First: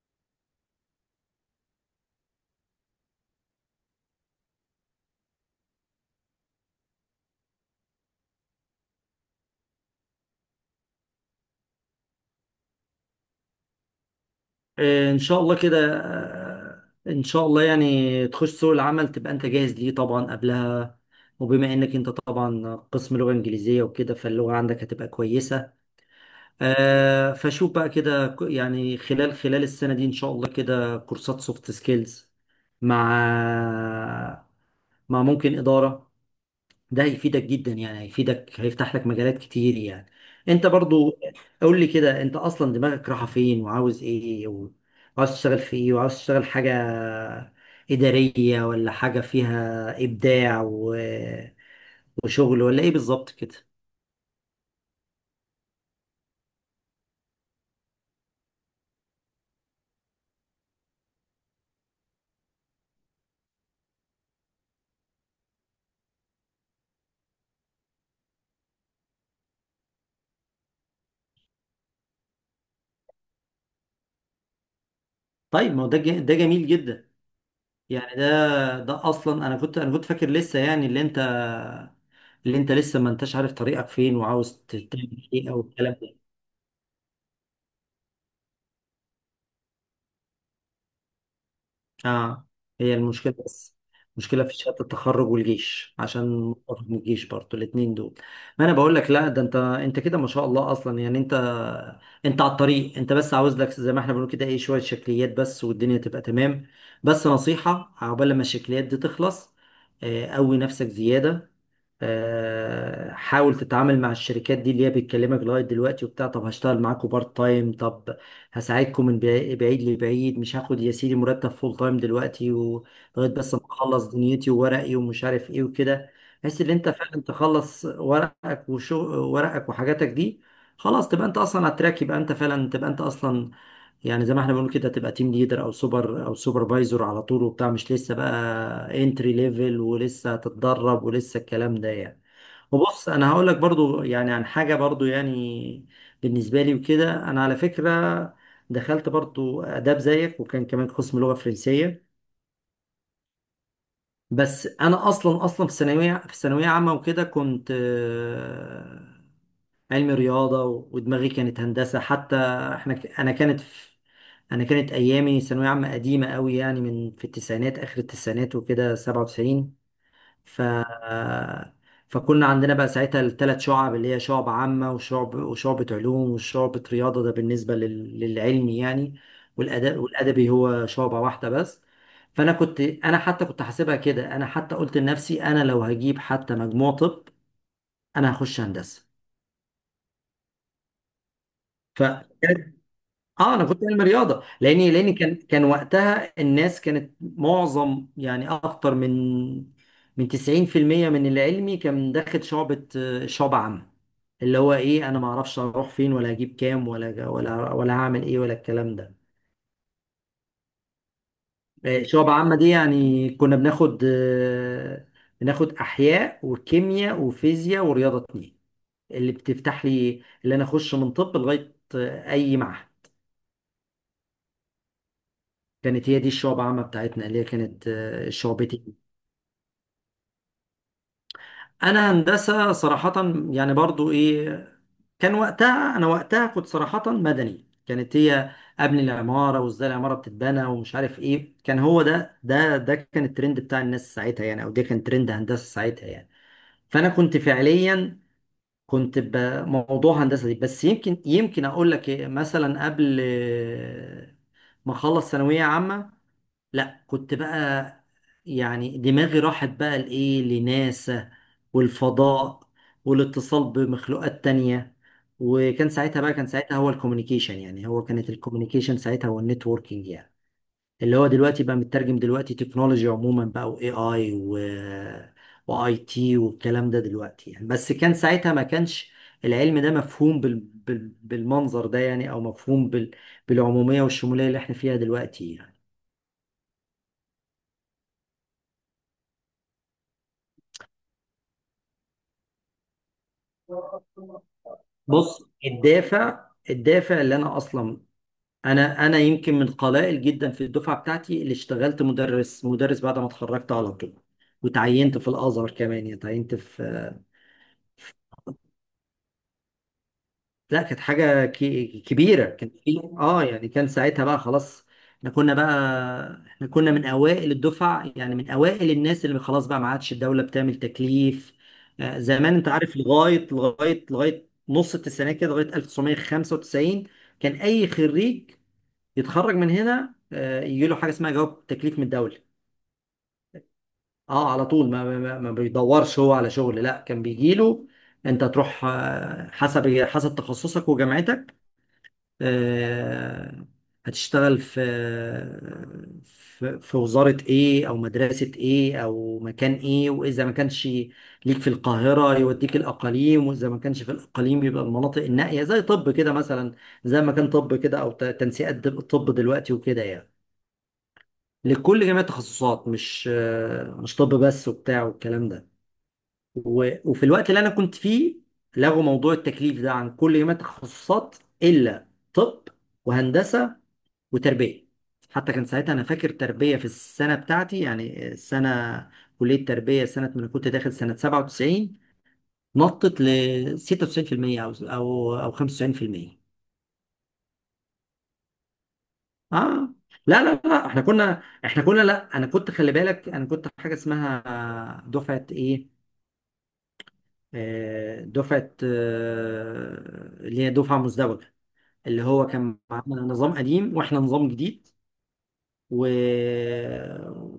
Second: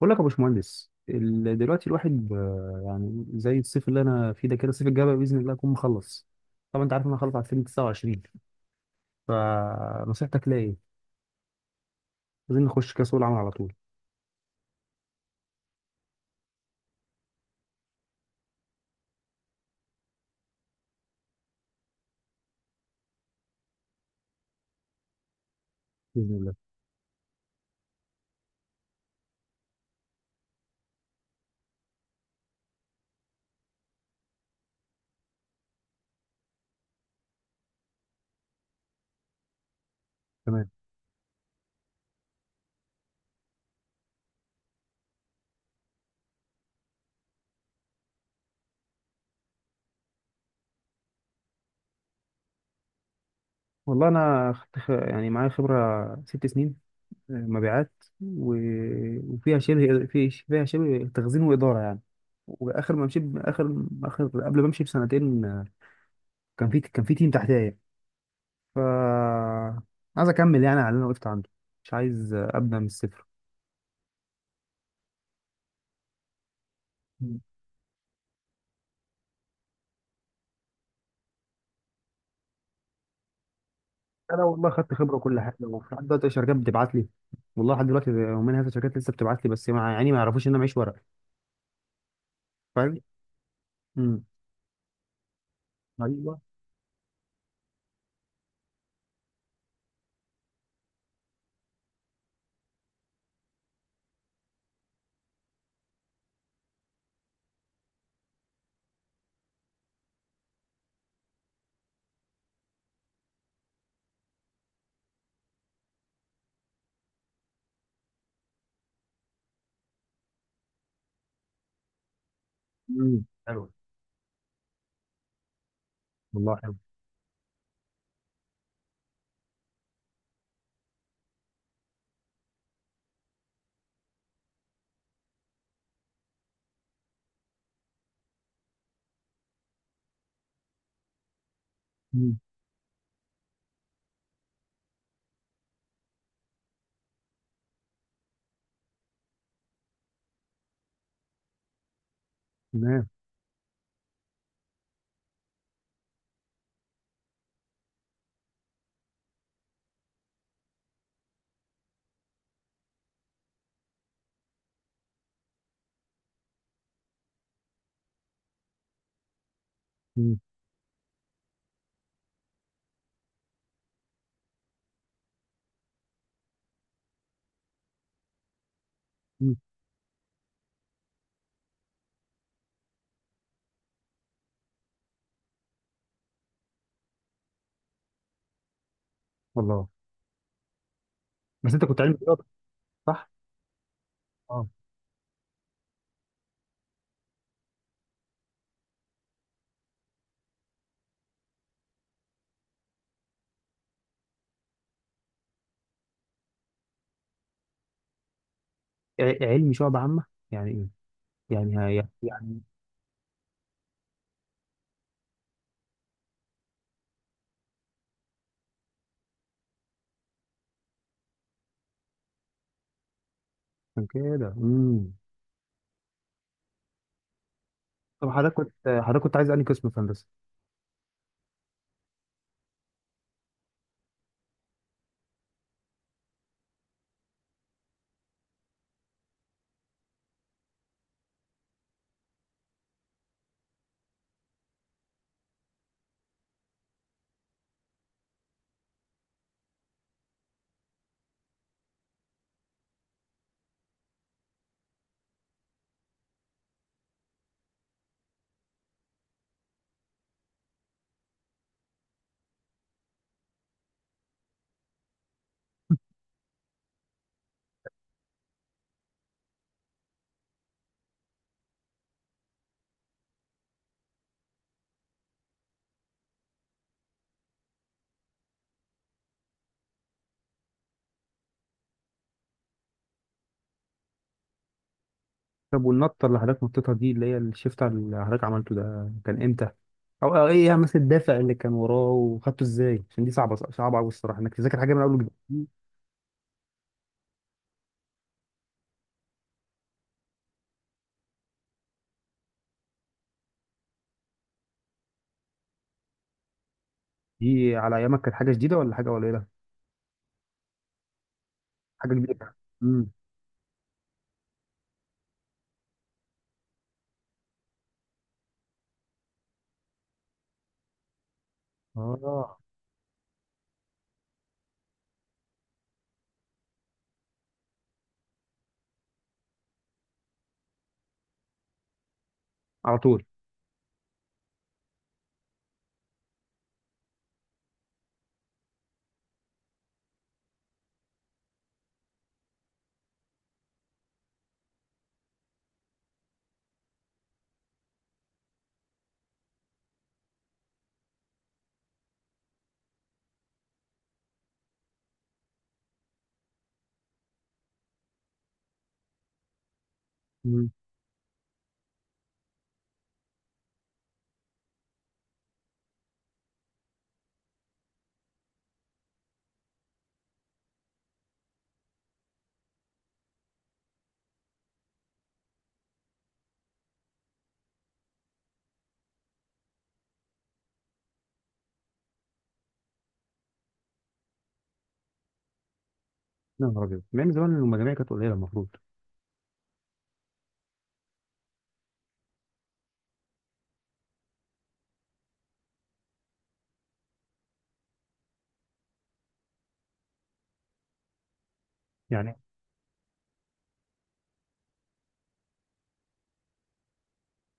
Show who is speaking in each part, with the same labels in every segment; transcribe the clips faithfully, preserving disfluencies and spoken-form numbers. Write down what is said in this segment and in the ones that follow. Speaker 1: بقول لك يا باشمهندس ال- دلوقتي الواحد ب- يعني زي الصيف اللي انا فيه ده كده، الصيف الجاي بقى باذن الله اكون مخلص. طبعا انت عارف إن انا خلصت على الفين وتسعة وعشرين. فنصيحتك ليا ايه؟ عايزين نخش كاس العالم على طول.
Speaker 2: آه، ان شاء الله كده آه، ان شاء الله يعني تخش سوق العمل تبقى انت جاهز ليه طبعا قبلها، وبما انك انت طبعا قسم لغة انجليزية وكده فاللغة عندك هتبقى كويسة.
Speaker 1: باذن الله.
Speaker 2: آه، فشوف بقى كده ك- يعني خلال خلال السنة دي ان شاء الله كده كورسات سوفت سكيلز مع مع ممكن إدارة. ده هيفيدك جدا، يعني هيفيدك هيفتح لك مجالات كتير يعني. انت
Speaker 1: تمام.
Speaker 2: برضو قول لي كده انت اصلا دماغك رايحه فين وعاوز ايه، وعاوز تشتغل في ايه، وعاوز تشتغل حاجه اداريه ولا حاجه فيها ابداع و... وشغل، ولا ايه بالظبط كده؟
Speaker 1: والله انا خدت خ- يعني معايا خبره ست سنين، آه، مبيعات. و... وفيها شبه في فيها شبه تخزين واداره يعني. واخر ما مشيت اخر اخر قبل ما امشي بسنتين، آه، كان في كان في تيم تحتيا يعني. ف عايز اكمل يعني على اللي انا وقفت عنده. مش عايز ابدا من الصفر.
Speaker 2: طيب ما هو ده ج- ده جميل جدا.
Speaker 1: مم.
Speaker 2: يعني ده ده اصلا انا كنت انا كنت فاكر لسه يعني اللي انت اللي انت لسه ما انتش عارف طريقك فين
Speaker 1: انا
Speaker 2: وعاوز
Speaker 1: والله خدت خبره
Speaker 2: تعمل
Speaker 1: وكل
Speaker 2: ايه
Speaker 1: حاجه،
Speaker 2: او
Speaker 1: وفي
Speaker 2: الكلام
Speaker 1: لحد
Speaker 2: ده.
Speaker 1: دلوقتي شركات بتبعت لي. والله لحد دلوقتي، ومنها في شركات لسه بتبعت لي، بس مع يعني ما يعرفوش ان انا معيش ورق.
Speaker 2: اه، هي
Speaker 1: فاهم.
Speaker 2: المشكلة بس،
Speaker 1: امم.
Speaker 2: مشكلة في شهادة التخرج والجيش، عشان
Speaker 1: ايوه.
Speaker 2: متفق من الجيش برضه الاتنين دول. ما انا بقول لك لا ده انت انت كده ما شاء الله اصلا يعني انت انت على الطريق، انت بس عاوز لك زي ما احنا بنقول كده ايه شوية شكليات بس والدنيا تبقى تمام. بس نصيحة، عقبال لما الشكليات دي تخلص آه، قوي نفسك زيادة. آه، حاول تتعامل مع الشركات دي اللي هي بتكلمك لغايه دلوقتي وبتاع، طب هشتغل معاكم بارت تايم، طب هساعدكم من بعي- بعيد لبعيد، مش هاخد يا سيدي مرتب فول تايم دلوقتي
Speaker 1: امم،
Speaker 2: ولغايه بس ما
Speaker 1: حلو.
Speaker 2: اخلص دنيتي وورقي ومش عارف ايه وكده،
Speaker 1: والله
Speaker 2: بحيث ان
Speaker 1: حلو.
Speaker 2: انت فعلا تخلص ورقك وشو ورقك وحاجاتك دي. خلاص تبقى انت اصلا على التراك، يبقى انت فعلا تبقى انت اصلا يعني زي ما احنا بنقول كده تبقى تيم ليدر او سوبر او سوبرفايزر على طول وبتاع، مش لسه بقى انتري ليفل ولسه هتتدرب ولسه الكلام ده يعني.
Speaker 1: امم.
Speaker 2: وبص انا هقول لك برضو يعني عن حاجه برضو يعني، بالنسبه لي وكده انا على فكره دخلت برضو اداب زيك وكان كمان قسم لغه فرنسيه.
Speaker 1: تمام.
Speaker 2: بس انا اصلا اصلا في ثانويه في ثانويه عامه وكده كنت آه، علمي رياضة و- ودماغي كانت هندسة حتى. احنا ك- انا كانت في انا كانت ايامي ثانوية عامة قديمة قوي يعني من في التسعينات اخر التسعينات وكده سبعة وتسعين.
Speaker 1: امم.
Speaker 2: ف فكنا عندنا بقى ساعتها الثلاث شعب اللي هي شعب عامة وشعب وشعبة علوم وشعبة رياضة، ده بالنسبة لل... للعلمي يعني.
Speaker 1: امم.
Speaker 2: والأدب والأدبي هو شعبة واحدة بس. فأنا كنت أنا حتى كنت حاسبها كده، أنا حتى قلت لنفسي أنا لو هجيب حتى مجموع طب أنا هخش هندسة.
Speaker 1: والله. بس انت كنت
Speaker 2: ف
Speaker 1: علمي رياضه،
Speaker 2: اه
Speaker 1: صح؟
Speaker 2: انا كنت علم رياضه
Speaker 1: اه.
Speaker 2: لاني لاني كان كان وقتها الناس كانت معظم يعني اكتر من من تسعين في المية من اللي علمي كان داخل شعبة شعبة عامة، اللي هو ايه انا ما اعرفش اروح فين ولا اجيب كام ولا ولا ولا هعمل ايه ولا الكلام ده.
Speaker 1: ع- علمي شعب عامه يعني ايه؟ يعني
Speaker 2: آه،
Speaker 1: هي-
Speaker 2: شعبة عامة
Speaker 1: يعني
Speaker 2: دي يعني كنا بناخد آه، بناخد احياء وكيمياء وفيزياء ورياضة اتنين، اللي بتفتح لي اللي انا اخش من طب لغاية آه، اي معهد.
Speaker 1: عشان كده. امم.
Speaker 2: كانت هي دي الشعب عامة بتاعتنا اللي هي كانت
Speaker 1: طب
Speaker 2: آه،
Speaker 1: حضرتك كنت
Speaker 2: شعبتي.
Speaker 1: حضرتك كنت عايز انهي قسم في هندسه؟
Speaker 2: انا هندسة صراحة يعني برضو ايه، كان وقتها انا وقتها كنت صراحة مدني، كانت هي قبل العمارة وازاي العمارة بتتبنى ومش عارف ايه، كان هو ده ده ده كان الترند بتاع الناس ساعتها يعني، او ده كان ترند هندسة ساعتها يعني. فانا كنت فعليا كنت بموضوع هندسة دي، بس يمكن يمكن اقول لك إيه، مثلا قبل آه، ما اخلص ثانوية عامة لا كنت بقى يعني دماغي راحت بقى لإيه لناسا والفضاء والاتصال بمخلوقات تانية. وكان ساعتها بقى كان ساعتها هو الكوميونيكيشن، يعني هو كانت الكوميونيكيشن ساعتها هو النتوركينج يعني، اللي هو دلوقتي بقى مترجم دلوقتي تكنولوجي عموما بقى، واي اي و واي تي والكلام ده دلوقتي يعني. بس كان ساعتها ما كانش العلم ده مفهوم بال... بال... بالمنظر ده يعني، او مفهوم بال... بالعمومية والشمولية اللي احنا فيها دلوقتي يعني.
Speaker 1: طب والنطة اللي حضرتك نطيتها دي، اللي هي الشيفت اللي حضرتك عملته ده، كان امتى؟ او أو ايه مثلا الدافع اللي كان وراه وخدته ازاي؟ عشان دي صعبة صعبة قوي الصراحة انك تذاكر حاجة من اول وجديد
Speaker 2: بص،
Speaker 1: دي.
Speaker 2: الدافع الدافع اللي انا اصلا، انا انا يمكن من القلائل جدا في الدفعه بتاعتي اللي اشتغلت مدرس مدرس بعد ما اتخرجت على طول، وتعينت في الازهر كمان، يعني تعينت في.
Speaker 1: دي على ايامك كانت حاجة جديدة ولا حاجة قليلة؟
Speaker 2: لا كانت حاجه كي-
Speaker 1: حاجة
Speaker 2: كبيره،
Speaker 1: كبيرة.
Speaker 2: كان في
Speaker 1: امم.
Speaker 2: اه يعني كان ساعتها بقى خلاص احنا كنا بقى احنا كنا من اوائل الدفعه يعني من اوائل الناس، اللي خلاص بقى ما عادش الدوله بتعمل تكليف. آه، زمان
Speaker 1: اه،
Speaker 2: انت عارف لغايه لغايه لغايه نص التسعينات كده، لغايه الف وتسعمية وخمسة وتسعين كان اي خريج يتخرج من هنا آه، يجي له حاجه اسمها جواب تكليف من الدوله.
Speaker 1: على طول.
Speaker 2: اه على طول، ما, ما, ما ما بيدورش هو على شغل، لا كان بيجي له انت تروح آه، حسب حسب تخصصك وجامعتك، آه، هتشتغل في في في وزاره ايه او مدرسه ايه او مكان ايه، واذا ما كانش ليك في القاهره يوديك الاقاليم، واذا ما كانش في الاقاليم يبقى المناطق النائيه زي طب كده مثلا، زي ما كان طب كده، او ت- تنسيقات طب دلوقتي وكده يعني،
Speaker 1: امم.
Speaker 2: لكل جميع التخصصات، مش آه، مش طب بس وبتاع والكلام ده. و- وفي الوقت اللي انا كنت فيه لغوا موضوع التكليف ده عن كل جميع التخصصات الا طب وهندسه وتربيه. حتى كان ساعتها انا فاكر تربيه في السنه بتاعتي يعني السنه، كليه تربيه سنه ما انا كنت داخل سنه سبعة وتسعين نطت ل ستة وتسعين بالمية او او او خمسة وتسعين بالمية.
Speaker 1: يا نهار ابيض، ما من زمان المجاميع كانت قليلة المفروض.
Speaker 2: اه لا لا لا احنا كنا احنا كنا لا انا كنت خلي بالك، انا كنت حاجه اسمها دفعه ايه، آه، دفعه آه، اللي هي دفعه مزدوجه، اللي
Speaker 1: يعني،
Speaker 2: هو كان معانا نظام قديم واحنا نظام جديد و...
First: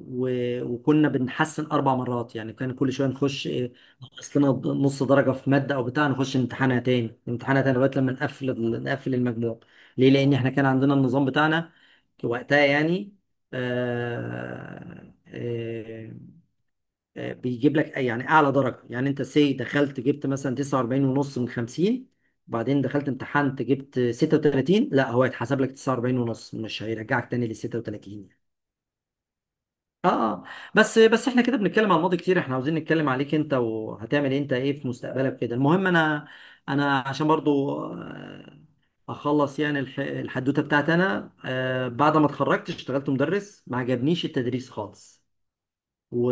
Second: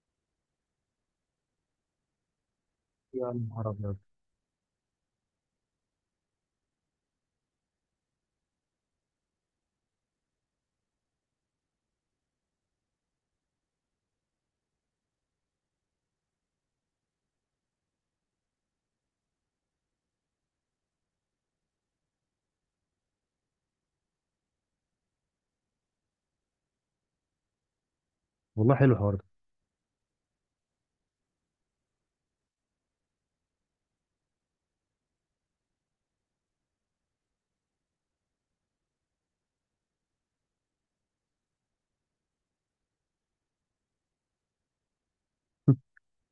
Speaker 2: و... وكنا بنحسن اربع مرات، يعني كان كل شويه
Speaker 1: يا
Speaker 2: نخش
Speaker 1: نهار
Speaker 2: إيه،
Speaker 1: ابيض.
Speaker 2: نقص لنا نص درجه في ماده او بتاع نخش امتحانها تاني امتحانها تاني لغايه لما نقفل ال- نقفل المجموع. ليه؟ لان احنا كان عندنا النظام بتاعنا وقتها يعني، آه... آه... آه، بيجيب لك يعني اعلى درجه، يعني انت سي دخلت جبت مثلا تسعة واربعين ونص من خمسين، وبعدين دخلت امتحنت جبت ستة وتلاتين، لا هو هيتحسب لك تسعة واربعين ونص مش هيرجعك تاني لل ستة وتلاتين.
Speaker 1: والله حلو الحوار ده.
Speaker 2: اه بس بس احنا كده بنتكلم على الماضي كتير، احنا عاوزين نتكلم عليك انت وهتعمل إيه، انت ايه في مستقبلك كده. المهم انا انا عشان برضو آه، اخلص يعني الح- الحدوته بتاعتي، انا آه، بعد ما اتخرجت اشتغلت مدرس، ما عجبنيش التدريس خالص، و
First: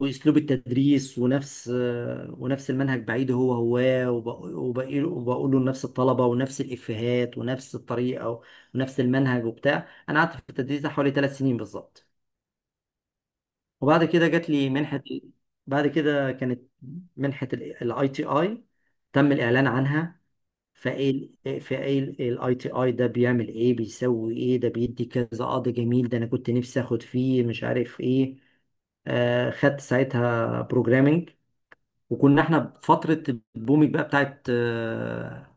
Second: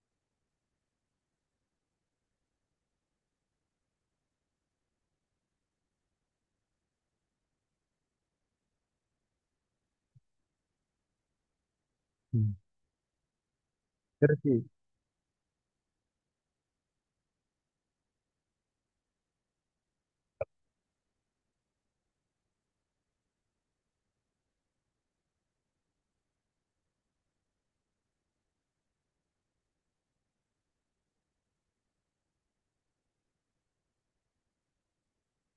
Speaker 2: واسلوب التدريس ونفس آه، ونفس المنهج بعيد هو هو، وبق- وبق- وبقوله لنفس الطلبه ونفس الافيهات ونفس الطريقه ونفس المنهج وبتاع. انا قعدت في التدريس ده حوالي ثلاث سنين بالظبط،
Speaker 1: مم.
Speaker 2: وبعد كده
Speaker 1: عارف
Speaker 2: جات
Speaker 1: ايه؟
Speaker 2: لي منحة. بعد كده كانت منحة الاي تي اي تم الاعلان عنها. فايه فايه الاي تي اي ده، بيعمل ايه بيسوي ايه، ده بيدي كذا قاضي جميل، ده انا كنت نفسي اخد فيه مش عارف ايه. آه خدت ساعتها بروجرامنج، وكنا احنا بفترة البوميك بقى بتاعت آه،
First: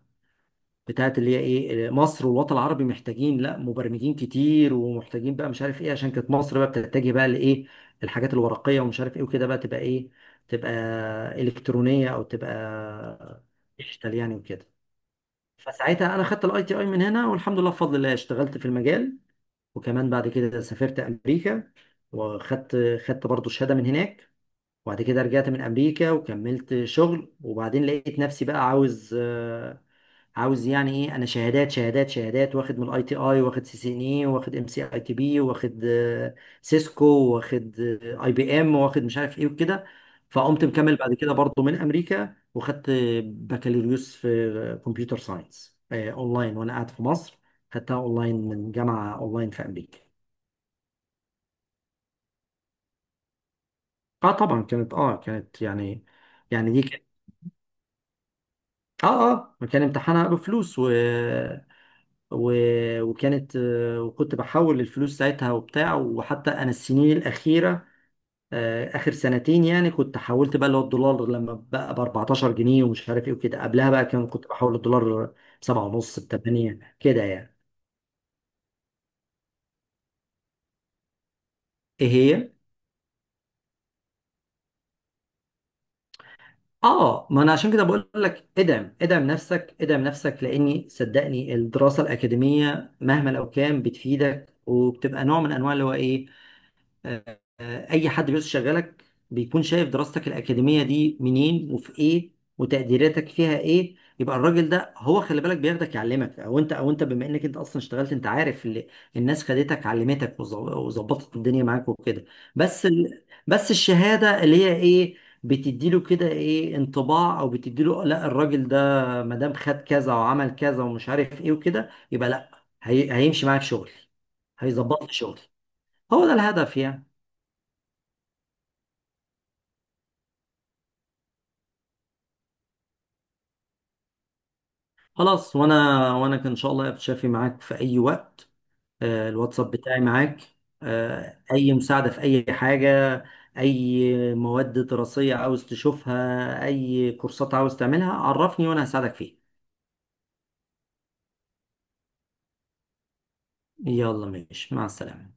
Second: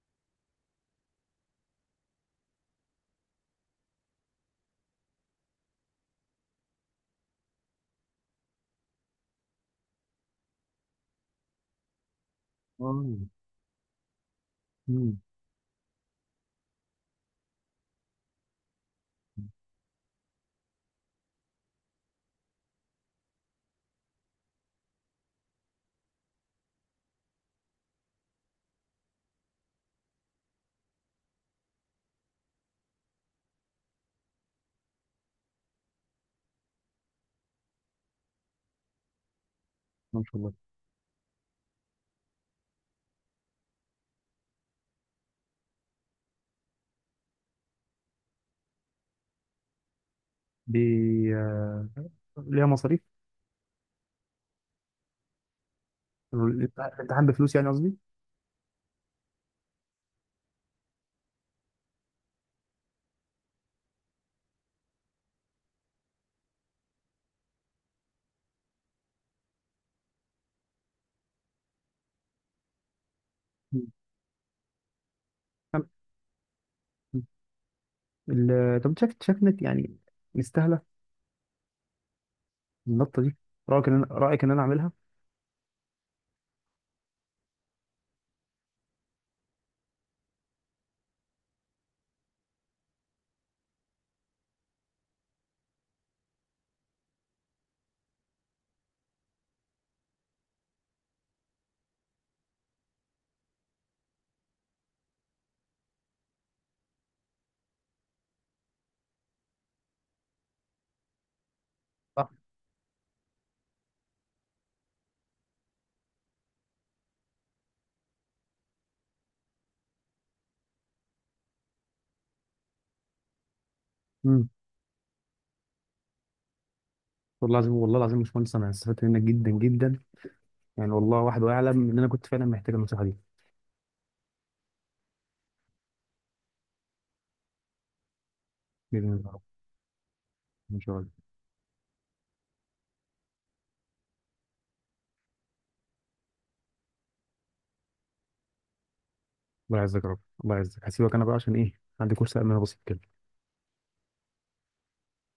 Speaker 2: بتاعت اللي هي ايه، مصر والوطن العربي محتاجين لا مبرمجين كتير ومحتاجين بقى مش عارف ايه، عشان كانت مصر بقى بتتجه بقى لايه الحاجات الورقيه ومش عارف ايه وكده بقى، تبقى ايه، تبقى الكترونيه او
Speaker 1: اه.
Speaker 2: تبقى ديجيتال يعني وكده.
Speaker 1: امم.
Speaker 2: فساعتها انا خدت الاي تي اي من هنا، والحمد لله بفضل الله اشتغلت في المجال، وكمان بعد كده سافرت امريكا وخدت خدت برضو شهاده من هناك، وبعد كده رجعت من امريكا وكملت شغل. وبعدين لقيت نفسي بقى عاوز آه، عاوز يعني ايه، انا شهادات شهادات شهادات واخد من الاي تي اي واخد سي سي ان اي واخد ام سي اي تي بي واخد آه، سيسكو واخد آه، اي بي ام واخد مش عارف ايه وكده.
Speaker 1: ما شاء الله.
Speaker 2: فقمت مكمل بعد كده برضه من امريكا وخدت بكالوريوس في كمبيوتر ساينس آه، اونلاين وانا قاعد في مصر، خدتها اونلاين من جامعه اونلاين في امريكا.
Speaker 1: بي... آه، ليها مصاريف.
Speaker 2: اه طبعا كانت، اه كانت يعني، يعني دي
Speaker 1: الامتحان بفلوس يعني، قصدي.
Speaker 2: اه، اه كان امتحانها بفلوس و... و... وكانت آه، وكنت بحول الفلوس ساعتها وبتاع، وحتى انا السنين الاخيره آه، اخر سنتين يعني كنت حولت بقى اللي هو الدولار لما بقى ب اربعتاشر جنيه ومش عارف ايه وكده، قبلها بقى كان كنت بحول الدولار ب سبعة ونص ب تمنية كده
Speaker 1: مم.
Speaker 2: يعني.
Speaker 1: ال- طب شايف شايف انك يعني مستاهله
Speaker 2: ايه هي،
Speaker 1: النطه دي. رايك ان انا رايك ان انا اعملها؟
Speaker 2: اه ما انا عشان كده بقول لك ادعم ادعم نفسك ادعم نفسك لاني صدقني الدراسه الاكاديميه مهما لو كان بتفيدك وبتبقى نوع من انواع اللي هو ايه، آه، آه، اي حد بيشغلك بيكون شايف دراستك الاكاديميه دي منين وفي ايه وتقديراتك فيها ايه، يبقى الراجل ده هو خلي بالك بياخدك يعلمك، او انت او انت بما انك انت اصلا اشتغلت انت عارف، اللي الناس خدتك علمتك وظ- وظبطت الدنيا معاك وكده،
Speaker 1: صح.
Speaker 2: بس ال... بس الشهاده اللي هي ايه بتديله كده ايه انطباع، او بتديله لا الراجل ده ما دام خد كذا وعمل كذا ومش عارف ايه وكده يبقى لا هي... هيمشي معاك شغل،
Speaker 1: امم.
Speaker 2: هيظبط لي شغل. هو ده الهدف يعني.
Speaker 1: والله العظيم، والله العظيم يا باشمهندس، انا استفدت منك جدا جدا. يعني والله واحد واعلم ان انا كنت فعلا محتاج النصيحه دي.
Speaker 2: خلاص، وانا وانا كان ان شاء الله يا بتشافي معاك في اي وقت.
Speaker 1: باذن الله
Speaker 2: آه،
Speaker 1: يا رب.
Speaker 2: الواتساب بتاعي معاك،
Speaker 1: ان شاء الله.
Speaker 2: آه، اي مساعدة في اي حاجة، اي مواد دراسية عاوز تشوفها، اي كورسات عاوز تعملها عرفني وانا هساعدك فيها.
Speaker 1: الله يعزك يا رب. الله يعزك. هسيبك انا بقى عشان ايه، عندي كورس امن بسيط كده.
Speaker 2: يلا ماشي، مع السلامة.